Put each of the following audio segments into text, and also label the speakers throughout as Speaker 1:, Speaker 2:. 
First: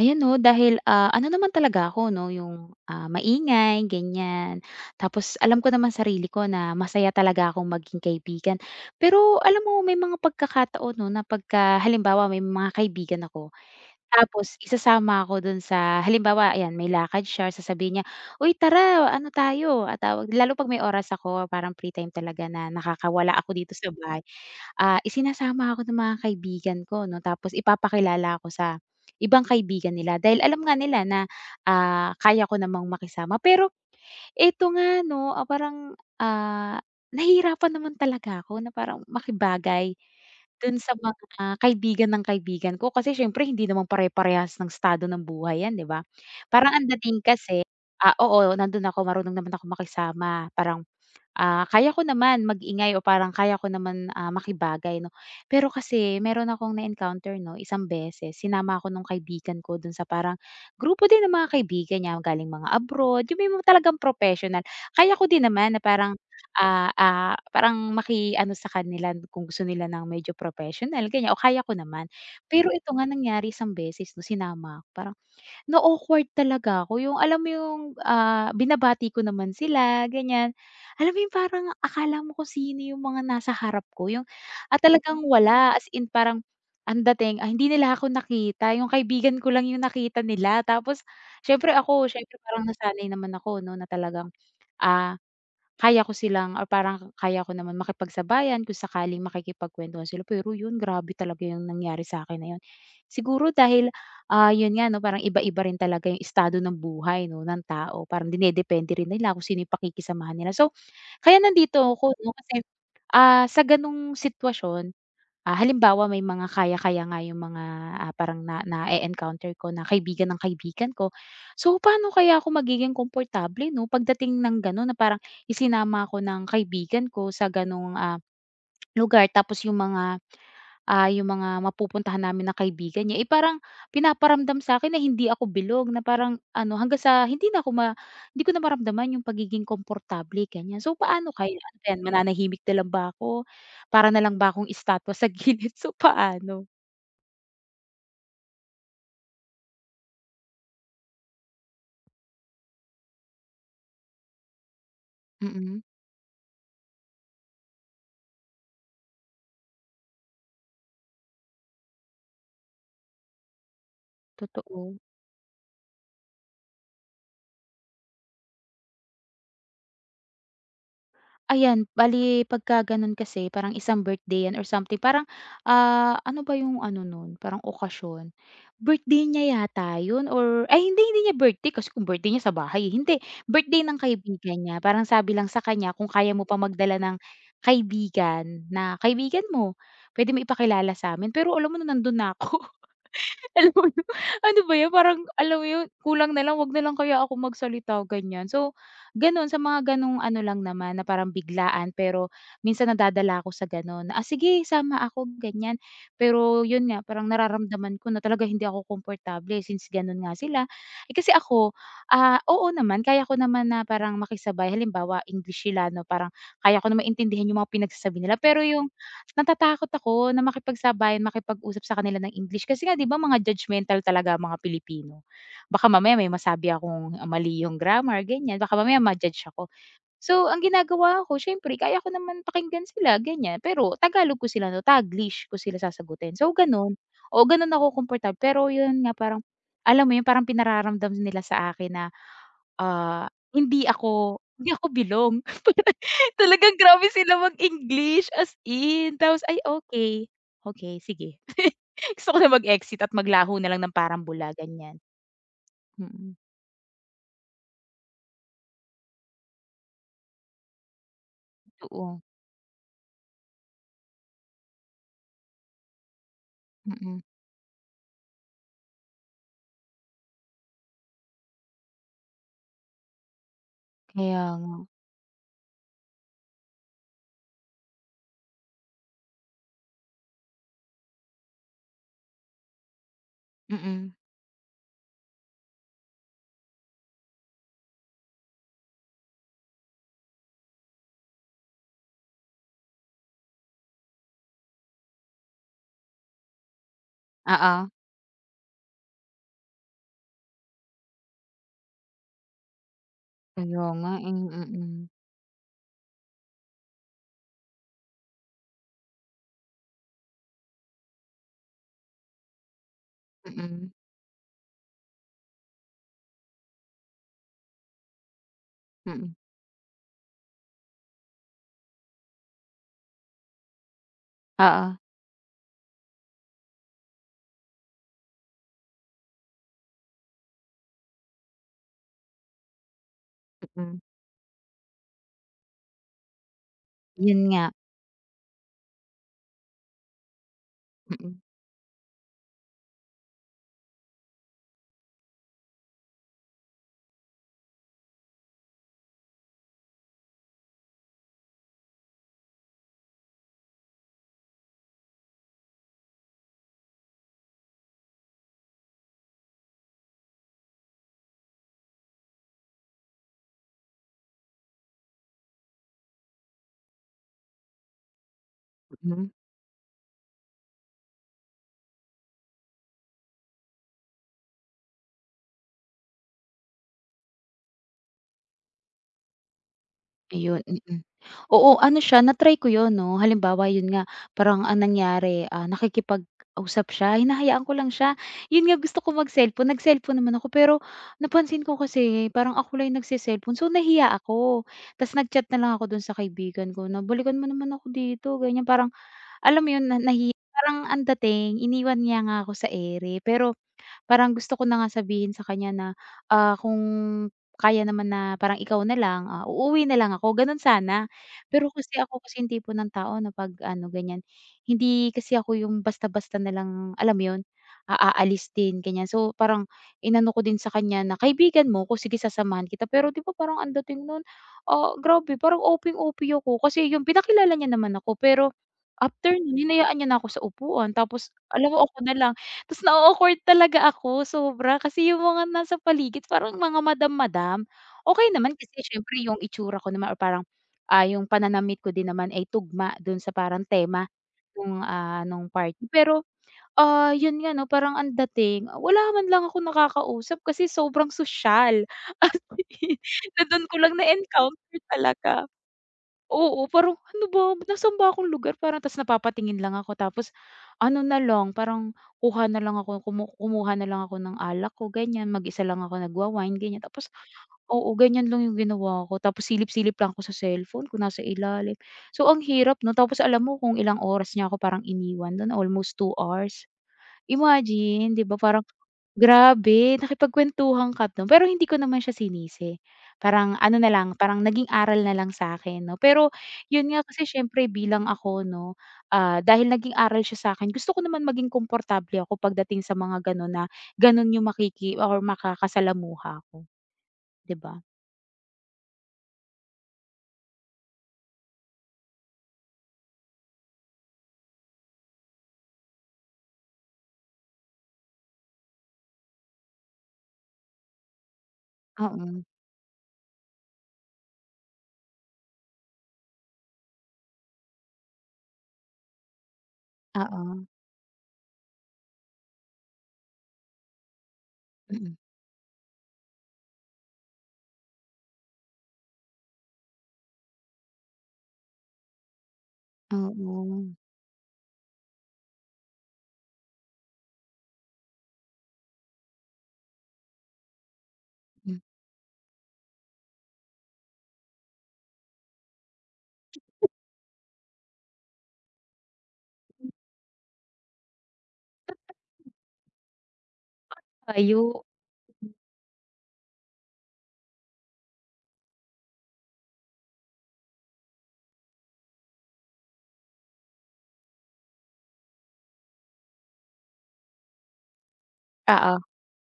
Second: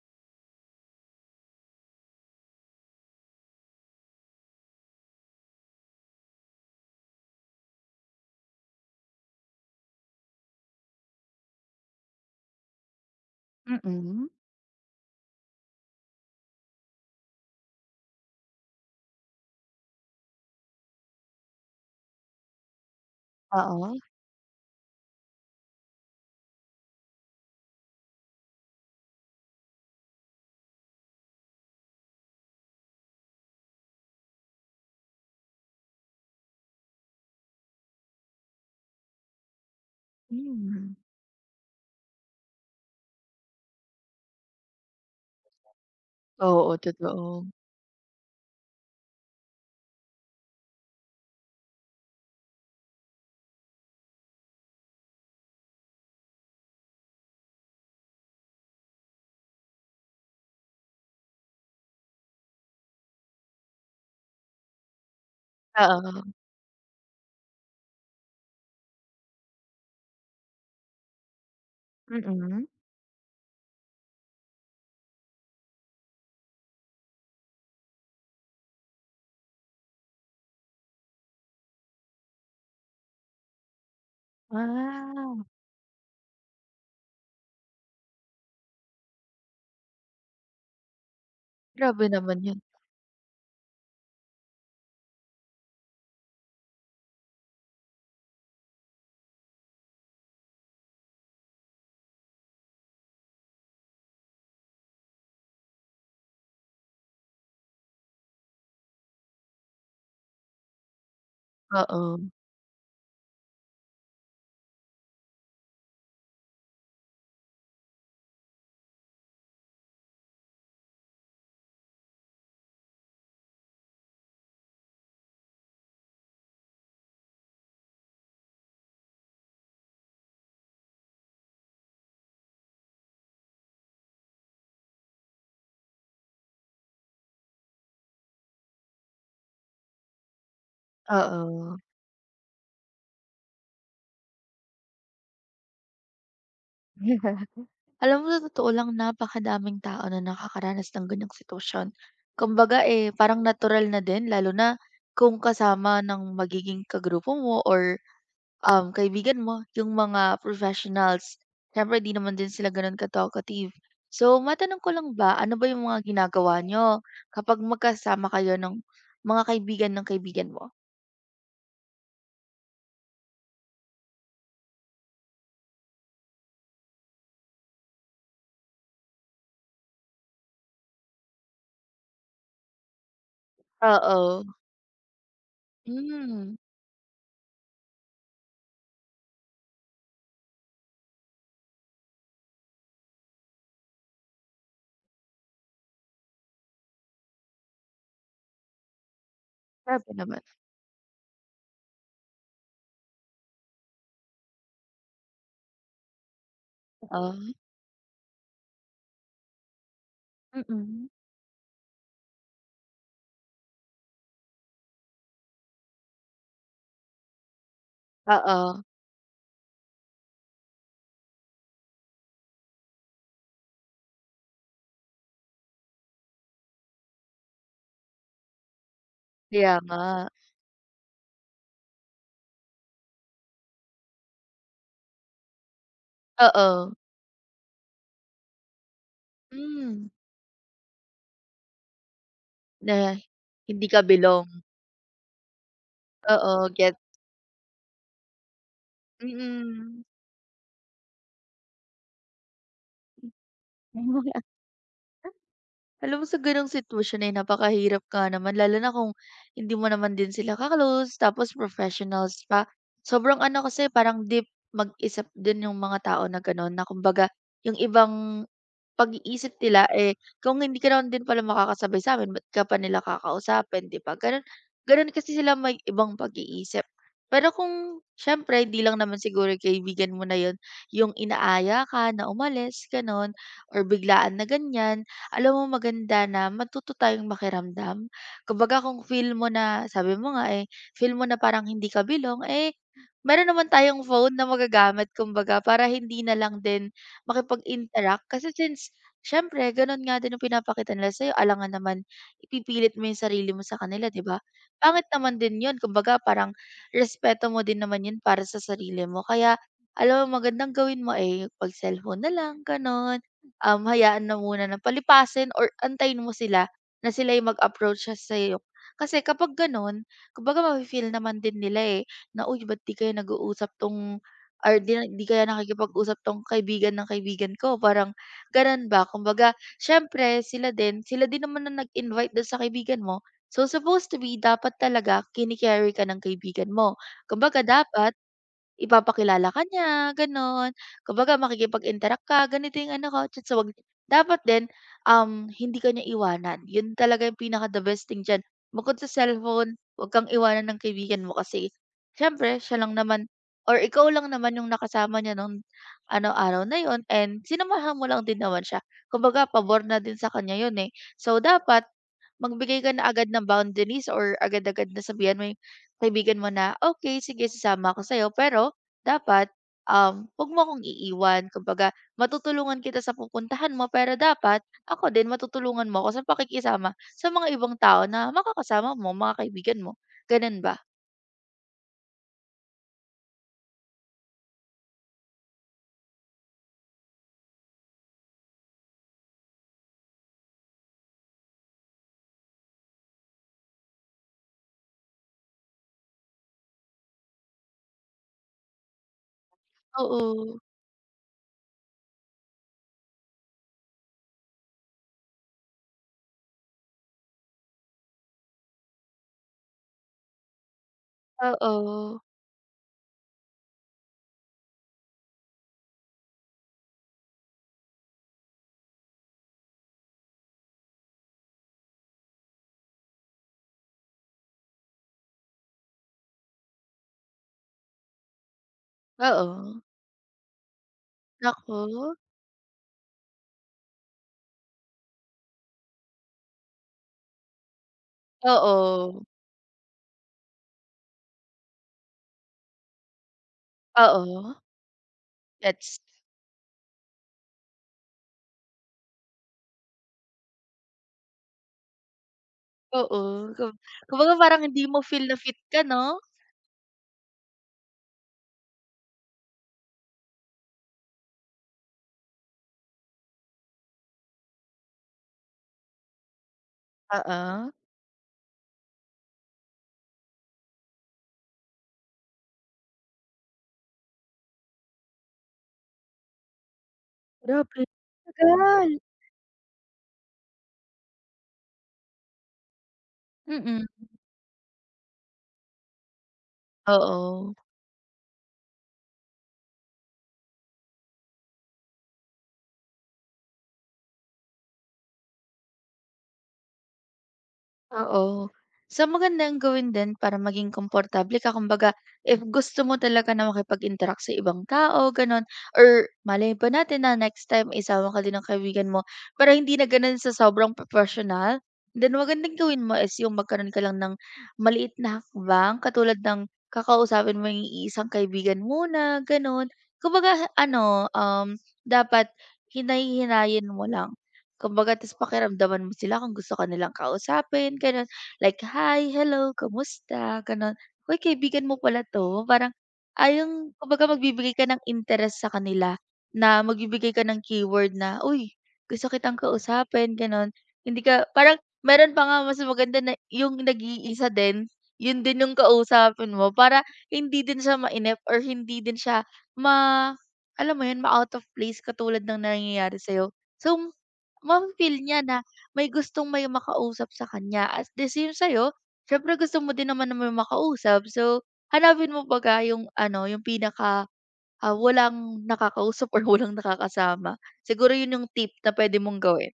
Speaker 1: Ayan 'no, dahil, ano naman talaga ako 'no, yung, maingay ganyan. Tapos alam ko naman sarili ko na masaya talaga akong maging kaibigan. Pero alam mo may mga pagkakataon 'no, na pagka halimbawa may mga kaibigan ako,
Speaker 2: Mm.
Speaker 1: tapos isasama ako dun sa halimbawa ayan may lakad siya sasabihin niya, "Uy tara ano tayo," tawag lalo 'pag may oras ako parang free time talaga na nakakawala ako
Speaker 2: Ah,
Speaker 1: dito sa bahay, isinasama ako ng mga kaibigan ko 'no tapos ipapakilala ako sa ibang kaibigan nila dahil alam nga nila na, kaya ko namang makisama pero eto nga 'no, parang, nahihirapan naman talaga ako na parang makibagay dun sa
Speaker 2: hmm.
Speaker 1: mga kaibigan ng kaibigan ko kasi siyempre hindi naman pare-parehas ng estado ng buhay 'yan, 'di ba?
Speaker 2: Oo,
Speaker 1: Parang ang dating
Speaker 2: totoo.
Speaker 1: kasi, oo, nandun ako, marunong naman ako makisama parang. Kaya ko naman mag-ingay o parang kaya ko naman, makibagay 'no. Pero kasi meron akong na-encounter 'no, isang beses sinama ako nung kaibigan ko dun sa parang grupo din ng mga kaibigan niya galing mga abroad, yung may mga talagang professional. Kaya ko din naman na parang,
Speaker 2: Oo.
Speaker 1: parang maki-ano sa kanila kung gusto nila ng medyo professional ganyan o kaya ko naman.
Speaker 2: Mm.
Speaker 1: Pero ito nga nangyari isang beses 'no, sinama ako parang na-awkward talaga ako, yung alam mo yung, binabati ko naman sila ganyan. Alam mo yung parang akala mo kung sino yung mga nasa harap ko yung at talagang
Speaker 2: Ah,
Speaker 1: wala, as in parang ang dating, hindi nila ako nakita, yung kaibigan ko lang yung nakita nila. Tapos
Speaker 2: grabe
Speaker 1: siyempre
Speaker 2: naman yun.
Speaker 1: parang nasanay naman ako 'no na talagang, ah kaya ko silang or parang kaya ko naman makipagsabayan kung sakaling makikipagkuwentuhan sila. Pero yun, grabe talaga yung nangyari sa'kin na yun. Siguro dahil, yun nga 'no, parang iba-iba rin talaga yung estado ng buhay 'no, ng tao. Parang dinedepende rin nila kung sino yung pakikisamahan nila. So, kaya nandito ako
Speaker 2: Oo,
Speaker 1: 'no, kasi, sa gano'ng sitwasyon, halimbawa may mga kaya-kaya nga yung mga, parang na na encounter ko na kaibigan ng kaibigan ko. So, paano kaya ako magiging komportable 'no, pagdating ng gano'n na parang isinama ko ng kaibigan ko sa gano'ng, lugar tapos yung mga yung mga mapupuntahan namin na kaibigan niya, eh, parang pinaparamdam sa akin na hindi ako bilog na parang ano hanggang sa hindi ko na maramdaman yung pagiging komportable ganyan. So, paano kaya? Ano
Speaker 2: oo.
Speaker 1: ba 'yan, mananahimik na lang ba ako? Para na lang ba akong estatwa sa gilid? So, paano?
Speaker 2: Alam mo, sa totoo lang, napakadaming tao na nakakaranas ng ganyang sitwasyon. Kumbaga, eh, parang natural na din, lalo na kung
Speaker 1: Mm,
Speaker 2: kasama ng magiging kagrupo mo or kaibigan mo, yung mga professionals, siyempre 'di naman din sila gano'n ka-talkative. So, matanong ko
Speaker 1: totoo.
Speaker 2: lang ba, ano ba yung mga ginagawa niyo kapag magkasama kayo ng mga kaibigan ng kaibigan mo?
Speaker 1: Ayan, bali pagka gano'n kasi parang isang birthday 'yan or something parang, ano ba yung ano nun, parang okasyon, birthday niya yata yun or ay hindi, hindi niya birthday kasi kung birthday niya sa bahay, eh, hindi birthday ng
Speaker 2: Oo.
Speaker 1: kaibigan niya parang sabi lang sa kanya kung kaya mo pa
Speaker 2: Hmm,
Speaker 1: magdala ng kaibigan na, "Kaibigan mo, puwede mo ipakilala sa'min." Pero alam mo na nandun na ako. Alam mo yun, ano ba 'yan parang alam mo yun, kulang na lang 'wag na lang kaya ako magsalita ganyan. So, gano'n sa mga
Speaker 2: grabe
Speaker 1: gano'ng ano
Speaker 2: naman.
Speaker 1: lang naman na parang biglaan pero minsan nadadala ako sa gano'n na, "Ah, sige sama ako," ganyan. Pero yun nga parang
Speaker 2: Oo.
Speaker 1: nararamdaman ko na talaga hindi ako komportable since gano'n nga sila.
Speaker 2: Mm.
Speaker 1: Eh, kasi ako, oo naman kaya ko naman na parang makisabay halimbawa English sila 'no, parang kaya ko naman intindihan yung mga pinagsasabi nila pero
Speaker 2: Oo,
Speaker 1: yung natatakot ako na makipagsabayan, makipag-usap sa kanila ng English kasi nga 'di ba mga judgmental talaga ang mga Pilipino. Baka mamaya may masabi akong mali yung grammar, ganyan. Baka mamaya ma-judge ako.
Speaker 2: kaya nga.
Speaker 1: So, ang ginagawa ko siyempre kaya ko naman pakinggan sila, ganyan. Pero Tagalog ko sila no, Taglish ko sila sasagutin. So,
Speaker 2: Oo.
Speaker 1: gano'n. O gano'n ako komportable. Pero 'yun nga parang alam
Speaker 2: Hmm,
Speaker 1: mo 'yun, parang pinararamdam nila sa akin na,
Speaker 2: na
Speaker 1: ah, hindi
Speaker 2: hindi ka
Speaker 1: ako
Speaker 2: belong.
Speaker 1: hindi ako bilong.
Speaker 2: Oo,
Speaker 1: Talagang
Speaker 2: get.
Speaker 1: grabe sila mag-English, as in. Tapos, "Ay
Speaker 2: Mm.
Speaker 1: okay okay sige." Gusto ko na mag-exit at maglaho na lang ng parang bula, ganyan.
Speaker 2: Alam mo,
Speaker 1: Mm.
Speaker 2: sa gano'ng sitwasyon ay napakahirap ka naman, lalo na kung hindi mo naman din sila ka-close tapos
Speaker 1: Oo.
Speaker 2: professionals pa. Sobrang ano kasi, parang deep mag-isip din yung mga tao na gano'n, na
Speaker 1: Mm.
Speaker 2: kumbaga yung ibang pag-iisip nila, eh, kung hindi ka naman din pala makakasabay sa'min, ba't ka pa nila kakausapin, 'di ba?
Speaker 1: Kaya
Speaker 2: Gano'n
Speaker 1: nga.
Speaker 2: gano'n kasi sila, may ibang pag-iisip. Pero kung siyempre hindi lang naman siguro yung kaibigan mo na 'yun yung inaaya ka na umalis, gano'n, or
Speaker 1: Mm.
Speaker 2: biglaan na ganiyan, alam mo, maganda na matuto tayong makiramdam. Kumbaga kung feel mo, na sabi mo nga, eh, feel mo na parang hindi ka bilong, eh, meron naman tayong phone na magagamit, kumbaga para hindi na lang din
Speaker 1: Oo.
Speaker 2: makipag-interact, kasi since siyempre gano'n nga din ang pinapakita nila sa'yo, alangan naman ipipilit mo 'yung sarili mo sa
Speaker 1: Kaya
Speaker 2: kanila,
Speaker 1: nga,
Speaker 2: 'di
Speaker 1: eh.
Speaker 2: ba? Pangit
Speaker 1: Mm.
Speaker 2: naman din 'yun, kumbaga parang respeto mo din naman 'yun para sa sarili mo, kaya alam mo, magandang gawin mo, eh, yung 'pag-cellphone na lang, gano'n,
Speaker 1: Mm. Mm.
Speaker 2: hayaan na muna, ng palipasin or antayin mo sila na sila 'yung mag-approach sa'yo. Kasi
Speaker 1: Mm.
Speaker 2: kapag gano'n, kumbaga mafi-feel naman din nila, eh, na, "Uy, ba't 'di kayo nag-uusap 'tong, or 'di
Speaker 1: Oo.
Speaker 2: na 'di kaya nakikipag-usap 'tong kaibigan ng kaibigan ko, parang gano'n ba." Kumbaga siyempre sila din naman ang nag-invite do'n sa kaibigan mo. So,
Speaker 1: Mm.
Speaker 2: supposed to be, dapat talaga kini-carry ka ng kaibigan mo.
Speaker 1: Yun
Speaker 2: Kumbaga
Speaker 1: nga.
Speaker 2: dapat ipapakilala ka niya, gano'n, kumbaga
Speaker 1: Mm.
Speaker 2: makikipag-interact ka, ganito 'yung ano ko, so wag dapat din, hindi ka niya iwanan. 'Yun talaga 'yung pinaka the best thing diyan. Bukod sa cellphone, wag kang iwanan ng kaibigan mo, kasi siyempre siya lang naman. Or ikaw lang naman yung nakasama niya nung ano, araw na yon, and sinamahan mo lang din naman siya. Kumbaga pabor na din sa kanya yun, eh. So, dapat magbigay ka na agad ng boundaries or agad-agad na sabihan mo yung kaibigan mo na, "Okay, sige, sasama ako sa'yo, pero
Speaker 1: Mm.
Speaker 2: dapat, 'wag mo akong iiwan. Kumbaga matutulungan kita sa pupuntahan mo, pero dapat ako din matutulungan mo ako sa pakikisama sa mga ibang tao na makakasama mo, mga kaibigan mo." Gano'n
Speaker 1: Ayun,
Speaker 2: ba?
Speaker 1: mm. Oo, ano siya na-try ko 'yun 'no, halimbawa 'yun nga parang ang nangyari, nakikipag-usap siya, hinahayaan ko lang siya. 'Yun nga gusto ko mag-cellphone, nag-cellphone naman ako pero napansin ko kasi parang ako lang yung nagse-cellphone so nahiya ako. Tas nag-chat na lang ako dun sa kaibigan ko na, "Balikan mo naman ako dito," ganyan. Parang alam mo 'yun na nahiya,
Speaker 2: Oo.
Speaker 1: parang ang dating iniwan niya nga ako sa ere pero parang gusto ko na nga sabihin sa kanya na, kung kaya naman na parang ikaw na lang, uuwi na lang ako, gano'n sana. Pero kasi ako
Speaker 2: Oo.
Speaker 1: kasi yung tipo ng tao na 'pag ano, ganyan, hindi kasi ako yung basta-basta na lang, alam mo 'yun, aalis din, ganyan. So, parang inano ko din sa kanya na, "Kaibigan mo ako, sige sasamahan kita." Pero 'di ba parang ang dating no'n, grabe parang OP'ng-OP ako. Kasi yung pinakilala niya naman ako pero after no'n
Speaker 2: Oo.
Speaker 1: hinayaan niya na ako sa upuan tapos alam
Speaker 2: Naku,
Speaker 1: mo, ako na lang. Tas na awkward talaga ako sobra kasi yung mga nasa paligid parang mga madam-madam. Okey naman kasi siyempre
Speaker 2: oo,
Speaker 1: yung itsura ko naman or parang, yung pananamit ko din naman ay tugma dun sa parang tema
Speaker 2: oo,
Speaker 1: nung, nung party.
Speaker 2: gets.
Speaker 1: Pero, yun nga 'no, parang ang dating, wala man lang akong nakakausap kasi sobrang sosyal as in
Speaker 2: Oo,
Speaker 1: na dun
Speaker 2: kum
Speaker 1: ko lang
Speaker 2: kumbaga parang
Speaker 1: na-encounter
Speaker 2: hindi mo feel na
Speaker 1: talaga.
Speaker 2: fit ka 'no?
Speaker 1: Oo, parang ano ba, nasaan ba akong lugar parang tapos napapatingin lang ako tapos ano na lang parang kuha na lang ako kumuha na lang ako ng alak ko ganyan, mag-isa lang ako nagwa-wine ganyan tapos
Speaker 2: Oo.
Speaker 1: oo, ganyan lang yung ginawa ko tapos silip-silip lang ako sa cellphone ko nasa ilalim. So ang hirap 'no, tapos alam mo kung ilang oras niya ako parang iniwan dun, almost 2 hours.
Speaker 2: Grabe,
Speaker 1: Imagine, 'di ba parang,
Speaker 2: tagal,
Speaker 1: grabe nakipagkuwentuhan ka dun pero hindi ko naman siya sinisi. Parang ano
Speaker 2: mm.
Speaker 1: na lang, parang naging aral na lang sa'kin 'no. Pero yun nga kasi
Speaker 2: Oo.
Speaker 1: siyempre bilang ako 'no, dahil naging aral siya sa'kin gusto ko naman maging komportable ako pagdating sa mga ganun na ganun yung makiki or makakasalamuha ko, 'di ba?
Speaker 2: Oo. So, magandang gawin din para maging komportable ka, kumbaga if gusto mo talaga na makipag-interact sa ibang tao, gano'n, or malay ba natin na next time isama ka din ng kaibigan mo para hindi na gano'n sa sobrang professional. Then
Speaker 1: Oo,
Speaker 2: magandang gawin mo is yung magkaroon ka lang ng maliit na hakbang, katulad ng kakausapin mo yung iisang kaibigan muna, gano'n. Kumbaga
Speaker 1: oo.
Speaker 2: ano, dapat hinay-hinayin mo lang. Kumbaga ta's
Speaker 1: Mm.
Speaker 2: pakiramdaman mo sila kung gusto ka nilang kausapin, gano'n. Like, "Hi, hello, kamusta?" Gano'n. "Uy, kaibigan mo pala 'to." Parang, yung
Speaker 1: Oo,
Speaker 2: kumbaga magbibigay ka ng interes sa kanila, na magbibigay ka ng keyword na, "Uy, gusto kitang kausapin." Gano'n. Hindi ka parang,
Speaker 1: hmm.
Speaker 2: meron pa nga mas maganda na yung nag-iisa din, yun din yung kausapin mo para hindi din siya mainip or hindi din siya ma alam mo yun, ma-out of place, katulad ng nangyayari sa'yo. So,
Speaker 1: Ayu
Speaker 2: mafi-feel niya na may gustong may makausap sa kanya, at the same sa'yo, siyempre gusto mo din naman na may makausap. So, hanapin mo baga yung ano, yung pinaka, walang nakakausap or walang nakakasama. Siguro yun yung tip na pwede
Speaker 1: oo.
Speaker 2: mong gawin.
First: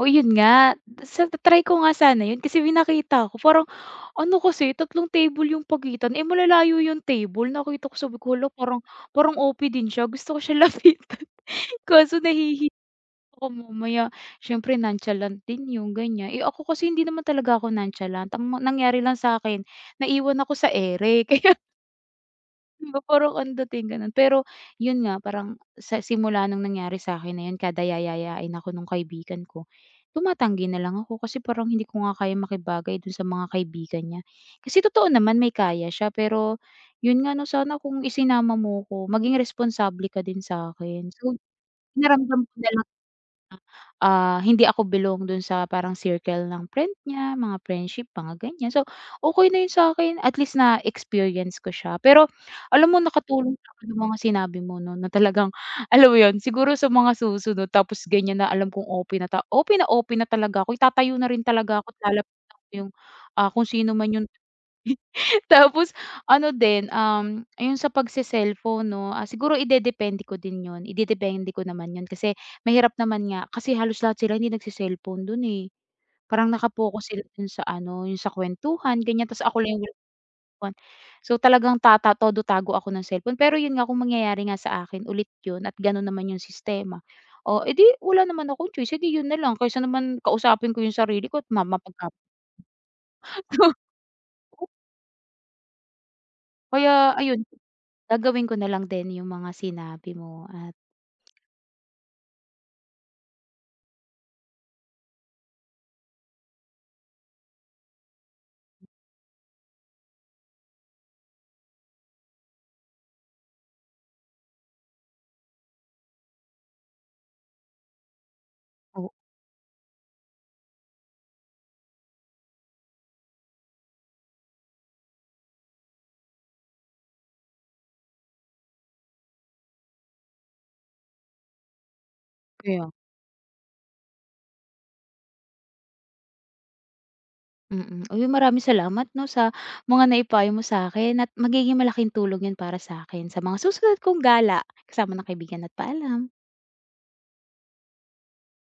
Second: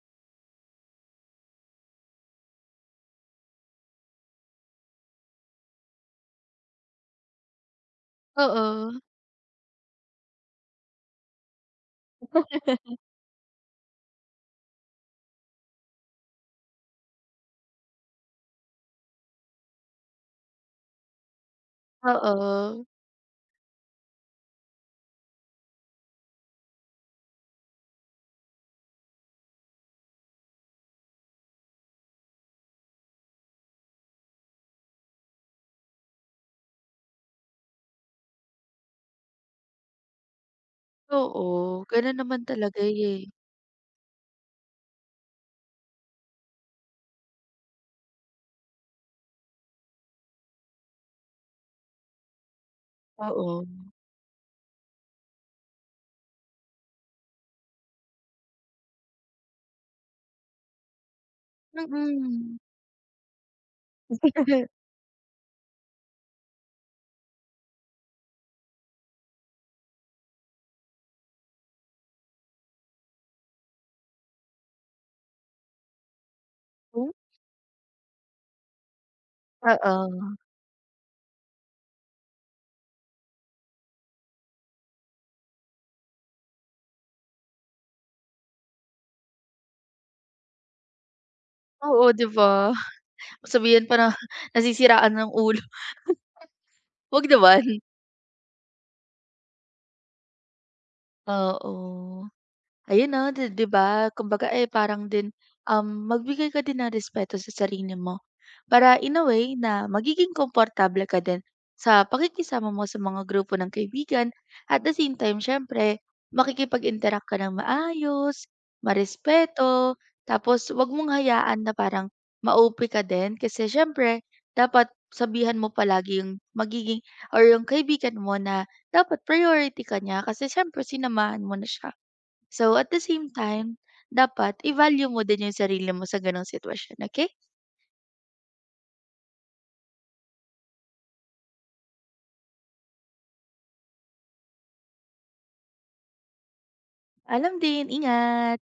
Speaker 1: Oh, yun nga sa ta-try ko nga sana yun kasi may nakita ako parang. Ano kasi, tatlong table yung pagitan, eh, malalayo yung table. Nakita ko sabi ko, "Hala parang
Speaker 2: Oo.
Speaker 1: parang OP din siya." Gusto ko siya lapitan, kaso nahihiya ako mamaya. Siyempre nonchalant din yung ganyan. Eh, ako kasi hindi naman talaga ako nonchalant. Ang nangyari lang sa sa'kin, naiwan ako sa ere. 'Di
Speaker 2: Oo,
Speaker 1: ba parang ang dating gano'n. Pero 'yun nga parang sa simula nung nangyari sa'kin na 'yun, kada yayayain ako nung kaibigan ko, tumatanggi na lang ako kasi parang hindi ko nga kayang makibagay dun sa mga kaibigan niya. Kasi totoo naman may kaya siya pero 'yun nga 'no, sana kung isinama mo ko maging responsable ka din sa'kin. So,
Speaker 2: oo, gano'n naman
Speaker 1: pinaramdam ko na
Speaker 2: talaga,
Speaker 1: lang
Speaker 2: eh,
Speaker 1: hindi ako belong dun sa parang circle ng friend niya, mga friendship, mga ganyan. So, okey na yun sa akin, at least na-experience ko siya. Pero alam mo nakatulong
Speaker 2: oo.
Speaker 1: sa akin yung mga sinabi mo 'no, na talagang alam mo yun, siguro sa mga susunod tapos ganyan na alam kong OP na OP na OP na talaga ako, itatayo na rin talaga ako at lalapit
Speaker 2: Mm.
Speaker 1: ako yung, kung sino man yung.
Speaker 2: Oh?
Speaker 1: Tapos ano din, ayun sa pagse-cellphone 'no, siguro idedepende ko din 'yun, idedepende ko naman 'yun kasi mahirap naman nga kasi halos lahat sila hindi nagse-cellphone dun, eh. Parang naka-focus sila dun sa ano, yung sa kwentuhan, ganiyan, ta's ako lang yung walang
Speaker 2: Oo,
Speaker 1: kuwan. So, talagang tata todo tago ako ng cellphone. Pero 'yun nga, kung mangyayari nga sa akin ulit 'yun at gano'n naman yung sistema, oh, eh, 'di wala naman akong choice, eh, 'yun na lang kaysa naman kausapin ko yung sarili ko at ma.
Speaker 2: oo, 'di ba? Sabihan pa na nasisiraan ng ulo,
Speaker 1: Kaya
Speaker 2: 'wag
Speaker 1: ayun.
Speaker 2: naman,
Speaker 1: Gagawin ko na lang din yung mga sinabi mo at
Speaker 2: oo. Ayun, na, di di ba? Kumbaga, eh, parang din, magbigay ka din ng respeto sa sarili mo para in a way na magiging komportable ka din sa pakikisama mo sa mga grupo ng kaibigan, at the same time, siyempre, makikipag-interact ka ng maayos,
Speaker 1: o
Speaker 2: marespeto, tapos wag mong hayaan na parang maupi ka din, kasi siyempre dapat sabihan mo palagi yung magiging or yung kaibigan mo na dapat priority ka niya, kasi siyempre sinamahan mo na siya. So, at
Speaker 1: kaya.
Speaker 2: the same time, dapat i-value mo din yung sarili mo sa gano'ng sitwasyon. Okay,
Speaker 1: Mm. Uy, maraming salamat 'no, sa mga naipayo mo sa'kin at magiging malaking tulong 'yan para sa'kin sa mga susunod kong gala kasama ng kaibigan at paalam.
Speaker 2: alam din, ingat.